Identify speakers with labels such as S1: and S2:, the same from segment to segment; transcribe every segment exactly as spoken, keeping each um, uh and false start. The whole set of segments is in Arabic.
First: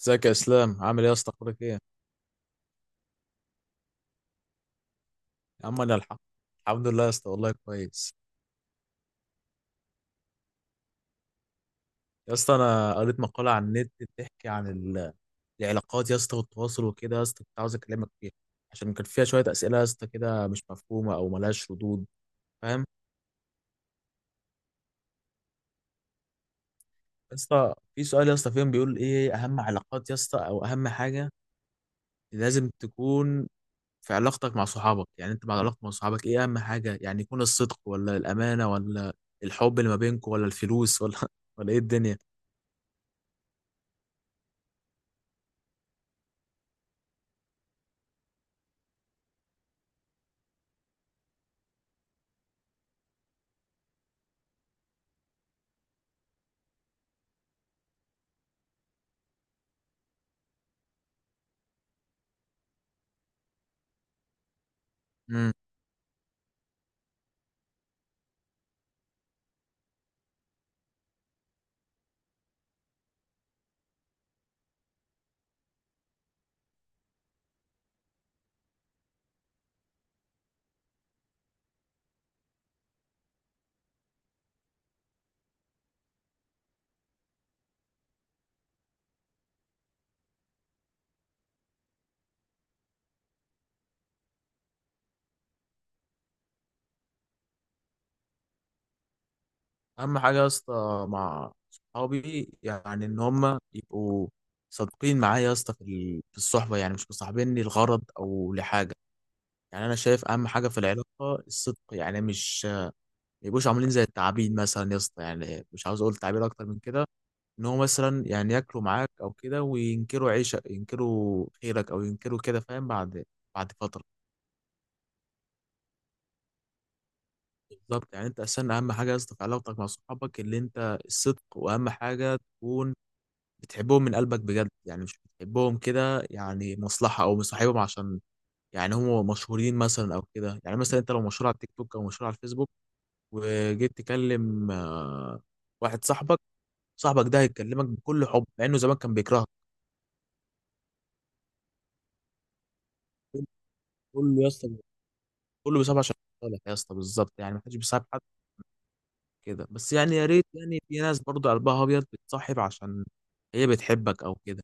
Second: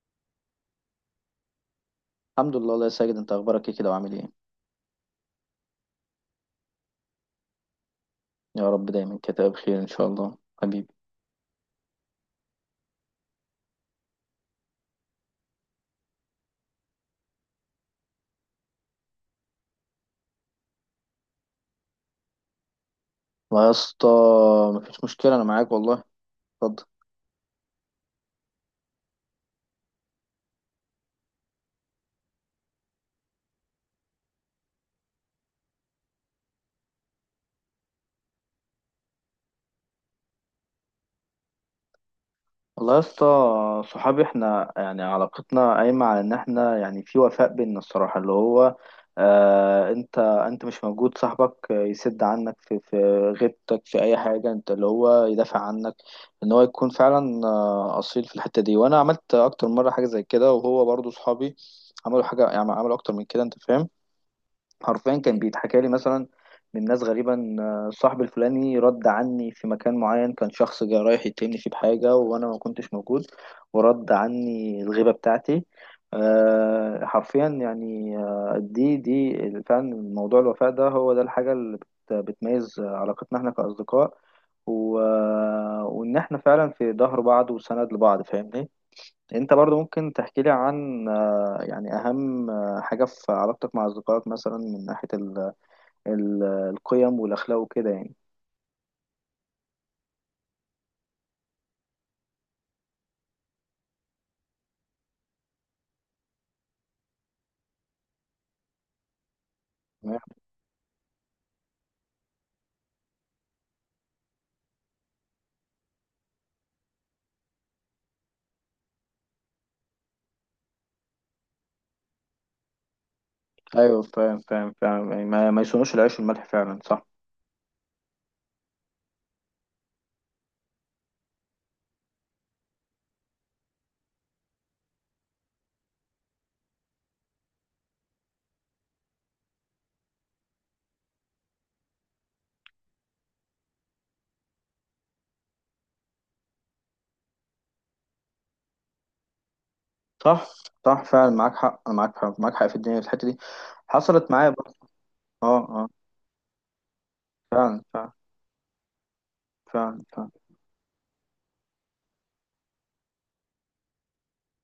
S1: ازيك يا اسلام؟ عامل ايه يا اسطى؟ اخبارك ايه يا
S2: الحمد لله، الله يا ساجد، انت اخبارك ايه كده وعامل ايه؟
S1: عم؟ انا الحمد الحمد لله يا اسطى، والله كويس.
S2: يا رب دايما كده بخير ان شاء الله حبيبي.
S1: يا اسطى، انا قريت مقاله على النت بتحكي عن ال- العلاقات يا اسطى والتواصل وكده، يا اسطى كنت عاوز اكلمك فيها عشان كان فيها شويه اسئله يا اسطى كده مش مفهومه او ملهاش ردود، فاهم؟
S2: والله يا اسطى مفيش مشكله، انا معاك والله. اتفضل.
S1: يا اسطى في سؤال يا اسطى فيهم بيقول ايه اهم علاقات يا اسطى او اهم حاجه لازم تكون في علاقتك مع صحابك، يعني انت مع علاقتك مع صحابك ايه اهم حاجه؟ يعني يكون الصدق ولا الامانه ولا الحب اللي ما بينكم ولا الفلوس ولا ولا ايه الدنيا؟
S2: والله يا اسطى، صحابي احنا يعني علاقتنا قايمه على ان احنا يعني في وفاء بينا، الصراحه اللي هو آه انت انت مش موجود، صاحبك يسد عنك في في غيبتك في اي حاجه، انت اللي هو يدافع عنك، ان هو يكون فعلا آه، اصيل في الحته دي. وانا عملت اكتر مره حاجه زي كده، وهو برضو صحابي عملوا حاجه، يعني عملوا اكتر من كده، انت فاهم. حرفيا كان بيتحكى لي مثلا من ناس غريبا آه، صاحبي الفلاني رد عني في مكان معين، كان شخص جاي رايح يتهمني فيه بحاجة وأنا ما كنتش موجود، ورد عني الغيبة بتاعتي. آه، حرفيا يعني آه، دي دي فعلا موضوع الوفاء ده، هو ده الحاجة اللي بت- بتميز علاقتنا احنا كأصدقاء. و... وإن احنا فعلا في ظهر بعض وسند لبعض، فاهمني. انت برضو ممكن تحكي لي عن آه، يعني اهم آه، حاجة في علاقتك مع اصدقائك مثلا من ناحية ال ال القيم والاخلاق وكده يعني.
S1: اهم حاجه يا اسطى مع صحابي يعني ان هم يبقوا صادقين معايا يا اسطى في ال- في الصحبه، يعني مش مصاحبيني لغرض او لحاجه. يعني انا
S2: تمام.
S1: شايف اهم حاجه في العلاقه الصدق، يعني مش ما يبقوش عاملين زي التعابين مثلا يا اسطى، يعني مش عاوز اقول تعابير اكتر من كده، ان هو مثلا يعني ياكلوا معاك او كده وينكروا عيشك، ينكروا خيرك او ينكروا كده، فاهم؟ بعد بعد
S2: ايوه،
S1: فتره.
S2: فاهم فاهم فاهم، يعني ما, ما يصونوش العيش والملح، فعلا صح.
S1: بالظبط، يعني انت اصلا اهم حاجه يا اسطى في علاقتك مع صحابك اللي انت الصدق، واهم حاجه تكون بتحبهم من قلبك بجد، يعني مش بتحبهم كده يعني مصلحة او مصاحبهم عشان يعني هم مشهورين مثلا او كده. يعني مثلا انت لو مشهور على التيك توك او مشهور على الفيسبوك وجيت تكلم آه، واحد صاحبك صاحبك ده هيكلمك بكل حب مع انه زمان كان بيكرهك.
S2: صح صح، فعلا معاك حق معاك حق معاك حق في الدنيا في الحتة دي. حصلت
S1: كله يا
S2: معايا
S1: اسطى،
S2: برضه. اه
S1: كله
S2: اه.
S1: بيصاحب عشان لك يا اسطى، بالظبط يعني محدش
S2: فعلا
S1: بيصاحب
S2: فعلا.
S1: حد كده بس،
S2: فعلا
S1: يعني يا
S2: فعلا.
S1: ريت. يعني في ناس برضه قلبها ابيض بتصاحب عشان هي بتحبك او كده.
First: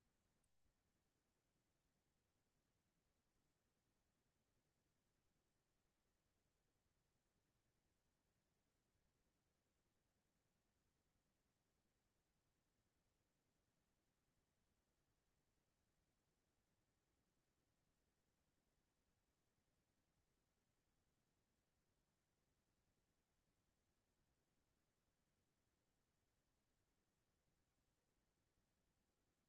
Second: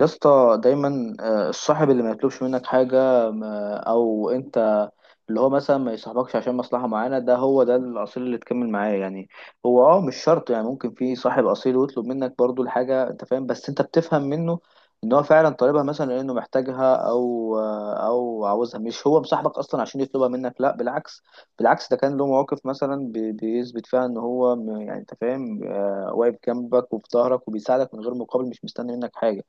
S2: يا اسطى دايما آه، الصاحب اللي ما يطلبش منك حاجة، ما- او انت اللي هو مثلا ما يصاحبكش عشان مصلحة معانا، ده هو ده الأصيل اللي تكمل معاه يعني. هو اه مش شرط، يعني ممكن في صاحب أصيل ويطلب منك برضو الحاجة، انت فاهم، بس انت بتفهم منه ان هو فعلا طالبها مثلا لانه محتاجها او آه، او عاوزها، مش هو مصاحبك اصلا عشان يطلبها منك، لا بالعكس بالعكس. ده كان له مواقف مثلا بي- بيثبت فيها ان هو م- يعني انت فاهم، آه، واقف جنبك وفي ظهرك وبيساعدك من غير مقابل، مش مستني منك حاجة.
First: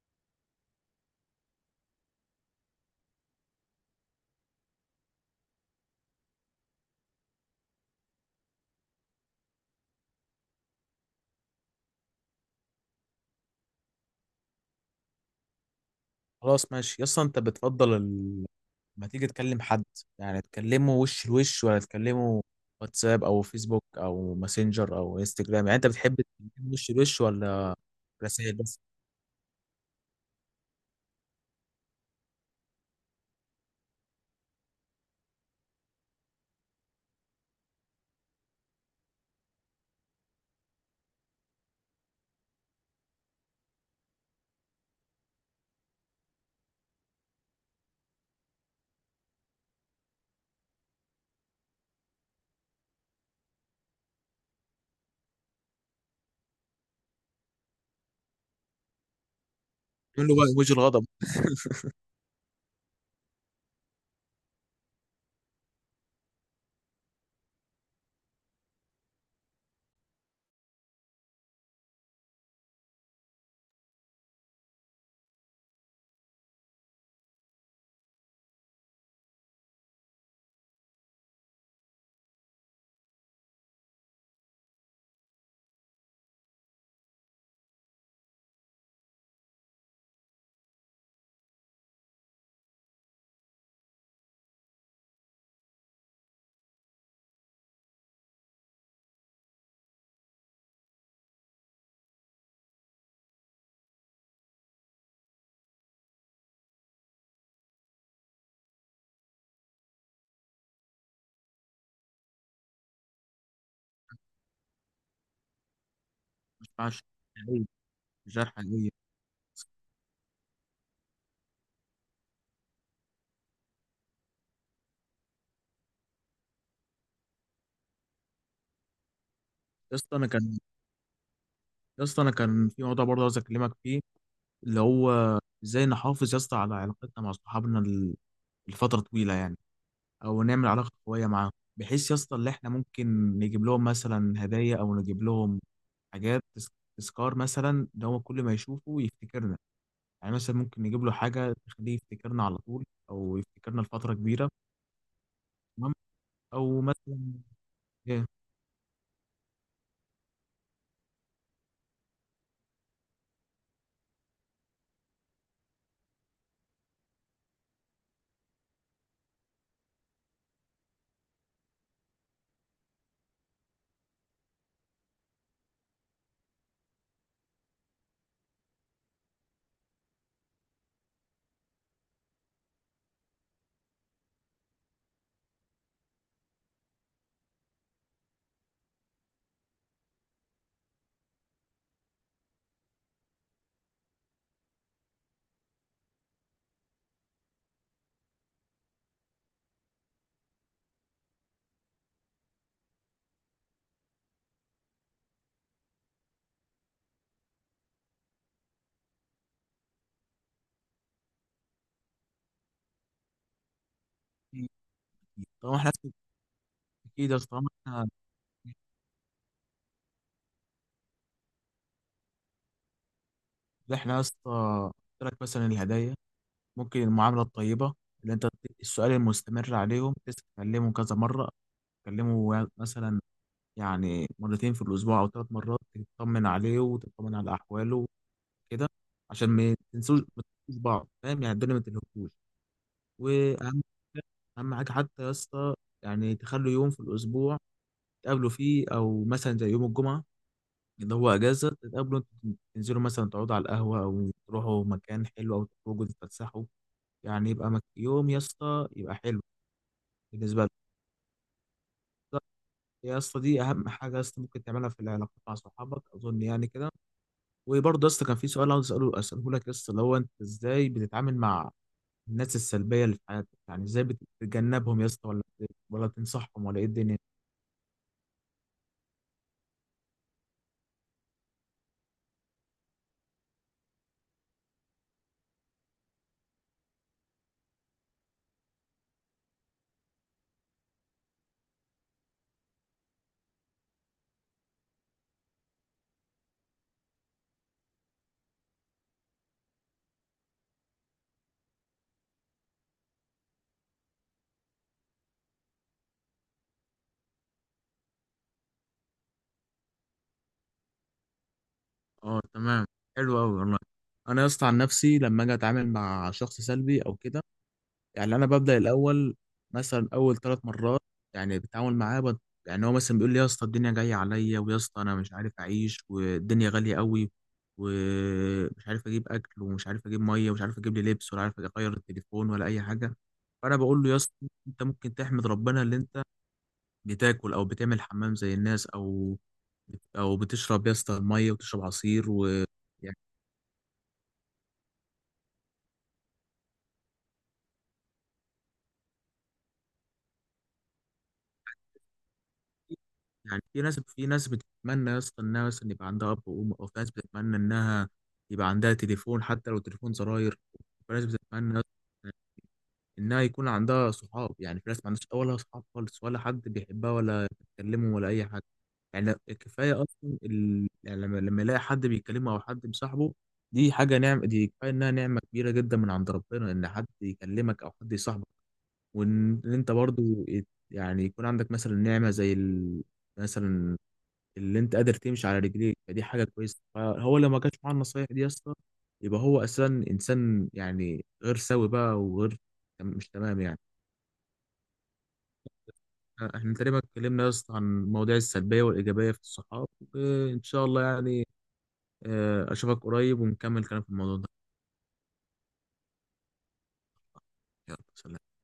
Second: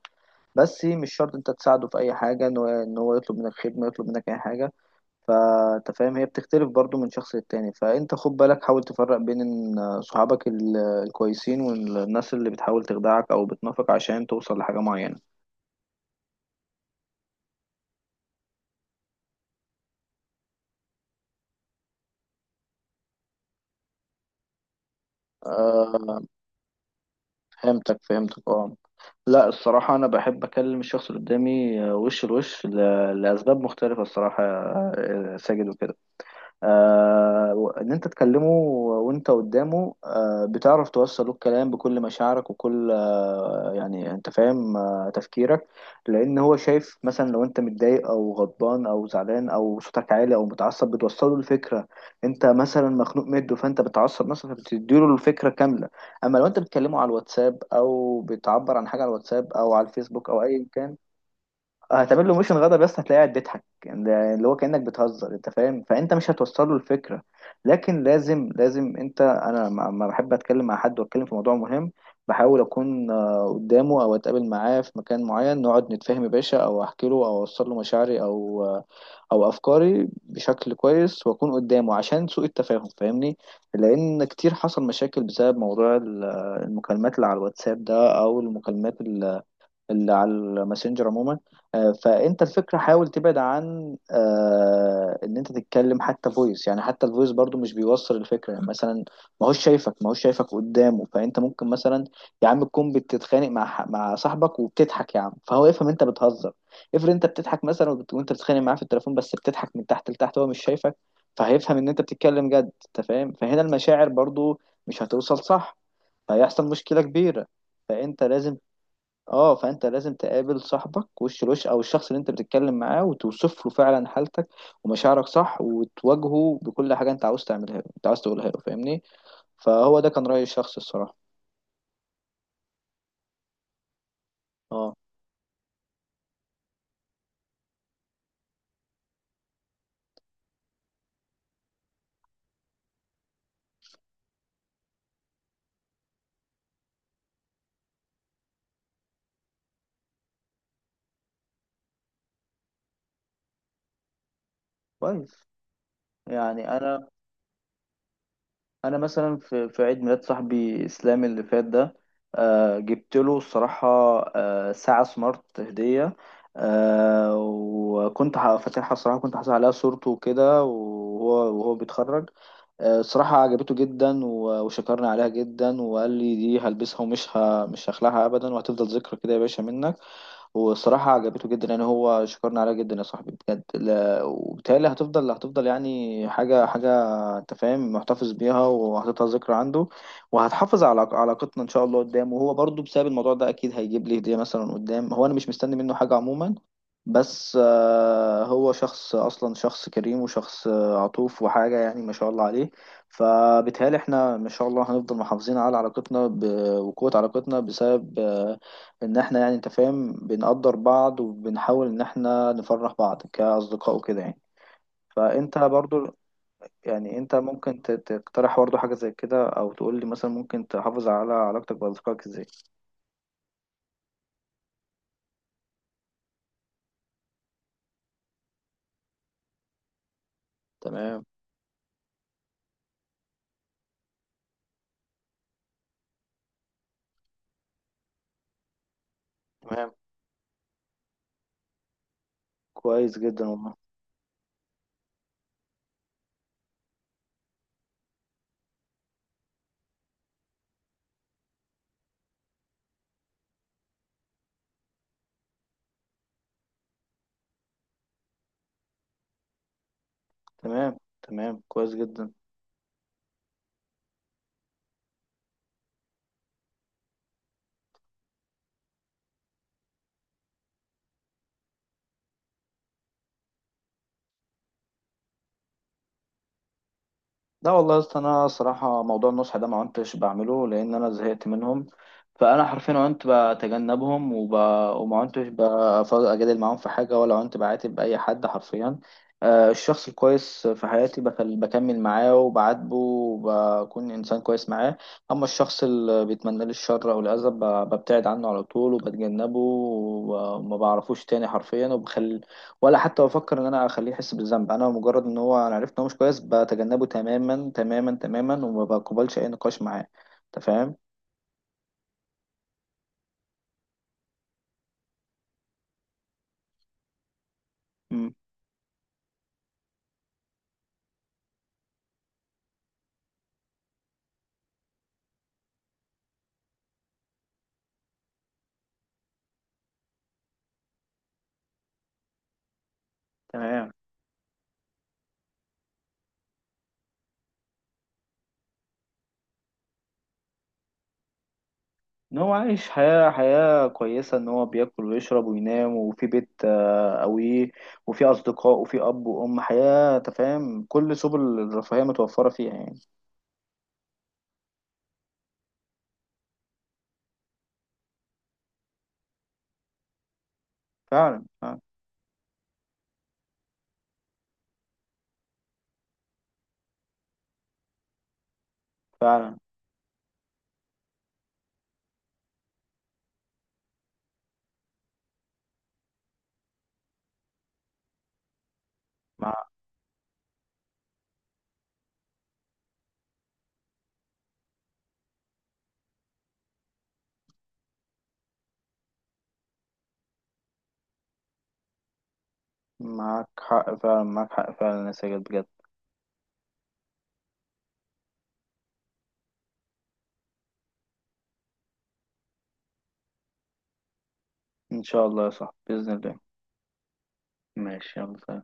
S2: بس إيه، مش شرط انت تساعده في اي حاجه ان هو ان هو يطلب منك خدمه، يطلب منك اي حاجه، فانت فاهم هي بتختلف برضو من شخص للتاني. فانت خد بالك، حاول تفرق بين ان صحابك ال- الكويسين، والناس اللي بتحاول تخدعك او بتنافق عشان توصل لحاجه معينه.
S1: خلاص ماشي يا اسطى، انت بتفضل ما تيجي تكلم حد يعني تكلمه وش لوش، ولا تكلمه واتساب او فيسبوك او ماسنجر او انستجرام؟ يعني انت
S2: آه،
S1: بتحب تكلمه وش لوش ولا
S2: فهمتك فهمتك،
S1: رسائل
S2: اه.
S1: بس؟
S2: لا الصراحه انا بحب اكلم الشخص اللي قدامي آه، وش لوش ل- لاسباب مختلفه الصراحه، آه، آه، ساجد وكده، آه، ان انت تكلمه وانت قدامه آه، بتعرف توصل له الكلام بكل مشاعرك وكل آه، يعني انت فاهم آه، تفكيرك. لان هو شايف مثلا لو انت متضايق او غضبان او زعلان او صوتك عالي او متعصب، بتوصل له الفكره انت مثلا مخنوق مده، فانت بتعصب مثلا فبتديله الفكره كامله. اما لو انت بتكلمه على الواتساب او بتعبر عن حاجه على الواتساب او على
S1: تقول
S2: الفيسبوك
S1: له
S2: او
S1: بقى
S2: ايا
S1: وجه
S2: كان،
S1: الغضب.
S2: هتعمل له ميشن غضب بس هتلاقيه قاعد بيضحك، يعني ده اللي هو كأنك بتهزر انت فاهم، فانت مش هتوصل له الفكره. لكن لازم لازم انت انا لما لما بحب اتكلم مع حد واتكلم في موضوع مهم، بحاول اكون آه، قدامه او اتقابل معاه في مكان معين نقعد نتفاهم يا باشا، او احكي له او اوصل له مشاعري او آه، او افكاري بشكل كويس، واكون قدامه عشان سوء التفاهم، فاهمني. لان كتير حصل مشاكل بسبب موضوع ال- آه، المكالمات اللي على الواتساب ده، او المكالمات اللي على الماسنجر عموما. آه، فانت الفكره حاول تبعد عن آه، ان انت تتكلم حتى فويس، يعني حتى الفويس برضو مش بيوصل الفكره، يعني مثلا ما هوش شايفك ما هوش شايفك قدامه. فانت ممكن مثلا يا عم تكون بتتخانق مع ح- مع صاحبك وبتضحك يا عم، فهو يفهم انت بتهزر. افرض انت بتضحك مثلا وبت- وانت بتتخانق معاه في التليفون بس بتضحك من تحت لتحت، هو مش شايفك فهيفهم ان انت بتتكلم جد، انت فاهم، فهنا المشاعر برضو مش هتوصل، صح؟
S1: مش
S2: فهيحصل مشكله
S1: ينفعش
S2: كبيره.
S1: حقيقي،
S2: فانت
S1: جرح
S2: لازم
S1: حقيقي.
S2: اه فانت لازم تقابل صاحبك وش لوش، او الشخص اللي انت بتتكلم معاه، وتوصف له فعلا حالتك ومشاعرك، صح، وتواجهه بكل حاجه انت عاوز تعملها له، انت عاوز تقولها له، فاهمني.
S1: يا
S2: فهو ده
S1: اسطى
S2: كان
S1: انا
S2: راي
S1: كان
S2: الشخص الصراحه.
S1: يا اسطى انا كان في موضوع برضه عاوز اكلمك فيه، اللي
S2: اه
S1: هو ازاي نحافظ يا اسطى على علاقتنا مع صحابنا ال- لفتره طويله يعني، او نعمل علاقه قويه معاهم بحيث يا اسطى اللي احنا ممكن نجيب لهم مثلا هدايا او نجيب لهم حاجات تس- تذكار مثلا، ده هو كل ما يشوفه يفتكرنا. يعني مثلا ممكن نجيب له حاجة تخليه يفتكرنا على طول، أو يفتكرنا لفترة كبيرة.
S2: كويس،
S1: تمام.
S2: يعني
S1: أو
S2: انا
S1: مثلا إيه؟
S2: انا مثلا في في عيد ميلاد صاحبي اسلام اللي فات ده، آه جبت له الصراحه آه ساعه سمارت هديه. آه وكنت ه- فاتحها، الصراحه كنت حاطط عليها صورته وكده، وهو وهو بيتخرج. آه، الصراحة عجبته جدا و- وشكرني عليها جدا، وقال لي دي هلبسها ومش ه... مش هخلعها أبدا، وهتفضل ذكرى كده يا باشا منك. والصراحة عجبته جدا، يعني هو شكرني عليها جدا يا صاحبي بجد. لا... وبالتالي هتفضل هتفضل يعني حاجة حاجة أنت فاهم، محتفظ بيها وهتفضل ذكرى عنده. وهتحافظ على علاقتنا إن شاء الله قدام، وهو برضو بسبب الموضوع ده أكيد هيجيب لي هدية مثلا قدام، هو أنا مش مستني منه حاجة عموما، بس آه، هو شخص اصلا، شخص كريم، وشخص آه، عطوف وحاجه يعني ما شاء الله عليه. فبالتهيألي احنا ما شاء الله هنفضل محافظين على علاقتنا ب... وقوه علاقتنا بسبب آه، ان احنا يعني انت فاهم بنقدر بعض وبنحاول ان احنا نفرح بعض كاصدقاء وكده يعني. فانت
S1: طالما إحنا
S2: برضو يعني
S1: أكيد
S2: انت
S1: يا اسطى، طالما
S2: ممكن ت-
S1: إحنا
S2: تقترح برضو حاجه زي كده، او تقول لي مثلا ممكن تحافظ على علاقتك باصدقائك ازاي.
S1: إحنا يا اسطى، قلت لك مثلا الهدايا، ممكن المعاملة الطيبة اللي أنت بت- السؤال المستمر عليهم، تتكلمه كذا
S2: تمام
S1: مرة، تكلمه مثلا يعني مرتين في الأسبوع أو ثلاث مرات، تطمن عليه وتطمن على أحواله كده عشان ما
S2: تمام،
S1: تنسوش ما تنسوش بعض، فاهم؟ يعني الدنيا ما تنهكوش.
S2: كويس جدا والله.
S1: واهم حاجة- اهم حاجه حتى يا اسطى، يعني تخلوا يوم في الاسبوع تقابلوا فيه، او مثلا زي يوم الجمعه اللي هو اجازه تتقابلوا انتوا، تنزلوا مثلا تقعدوا على القهوه او تروحوا مكان حلو او تخرجوا تتفسحوا. يعني يبقى مك... يوم يا اسطى يبقى حلو بالنسبه لك.
S2: تمام تمام، كويس جدا.
S1: يا اسطى دي اهم حاجه يا اسطى ممكن تعملها في العلاقات مع صحابك اظن، يعني كده. وبرضه يا اسطى كان في سؤال عاوز اساله اساله لك يا اسطى، اللي هو انت ازاي بتتعامل مع الناس السلبية اللي في حياتك، يعني ازاي بتتجنبهم يا اسطى ولا بت- ولا تنصحهم ولا ايه الدنيا؟
S2: لا والله يا اسطى، انا صراحه موضوع النصح ده ما عدتش بعمله لان انا زهقت منهم. فانا حرفيا عنت بتجنبهم وب... وما عدتش بف- اجادل معاهم في حاجه، ولا عنت بعاتب اي حد حرفيا. آه، الشخص الكويس في حياتي بكل... بكمل معاه وبعاتبه وبكون انسان كويس معاه. اما الشخص اللي بيتمنى لي الشر او الاذى ب... ببتعد عنه على طول وبتجنبه، وما بعرفوش تاني حرفيا، وبخلي، ولا حتى بفكر ان انا اخليه يحس بالذنب. انا مجرد ان هو انا عرفت ان هو مش كويس بتجنبه تماما تماما تماما، وما بقبلش اي نقاش معاه، انت فاهم.
S1: اه تمام، حلو قوي والله. انا يا اسطى عن نفسي لما اجي اتعامل مع شخص سلبي او كده،
S2: امم،
S1: يعني انا ببدأ الاول مثلا اول ثلاث مرات يعني بتعامل معاه بد... يعني هو مثلا بيقول لي يا اسطى الدنيا جاية عليا، ويا اسطى انا مش عارف اعيش والدنيا غالية قوي، ومش عارف اجيب اكل ومش عارف اجيب ميه ومش عارف اجيب لي لبس ولا عارف اغير التليفون ولا اي حاجه. فانا
S2: تمام.
S1: بقول له يا اسطى انت ممكن تحمد ربنا اللي انت بتاكل او بتعمل حمام زي الناس، او او بتشرب يا اسطى ميه وتشرب عصير،
S2: ان
S1: و
S2: هو عايش
S1: يعني
S2: حياة حياة كويسة، ان هو بياكل ويشرب وينام، وفي بيت آه، قوي، وفي اصدقاء وفي اب وام، حياة انت فاهم، كل سبل الرفاهية متوفرة فيها يعني.
S1: يعني في ناس في ناس بتتمنى يا اسطى انها مثلا يبقى عندها اب وام، او في ناس بتتمنى انها يبقى عندها تليفون حتى لو تليفون زراير، في ناس
S2: فعلا فعلا.
S1: بتتمنى انها يكون عندها صحاب. يعني في ناس ما عندهاش ولا صحاب خالص ولا حد بيحبها ولا بتكلمه ولا اي حاجه. يعني
S2: فعلا
S1: كفايه اصلا ال... يعني لما لما يلاقي حد بيكلمه او حد مصاحبه، دي حاجه نعمه، دي كفايه انها نعمه كبيره جدا من عند ربنا ان حد يكلمك او حد يصاحبك. وان
S2: مع-
S1: إن انت برضو يت- يعني يكون عندك مثلا نعمه زي ال... مثلا اللي انت قادر تمشي على رجليك، فدي حاجه كويسه. فهو لما جاش معاه النصايح دي يا اسطى، يبقى هو اساسا انسان يعني غير سوي بقى وغير، مش
S2: معاك
S1: تمام يعني؟
S2: حق، فعلا معاك حق فعلا يا ساجد بجد.
S1: احنا تقريبا اتكلمنا يا اسطى عن المواضيع السلبية والإيجابية في الصحاب، وإن شاء الله يعني آه، أشوفك قريب ونكمل كلام في الموضوع ده.
S2: ان شاء الله يا صاحبي باذن الله.
S1: يلا
S2: ماشي، يلا
S1: سلام.
S2: سلام.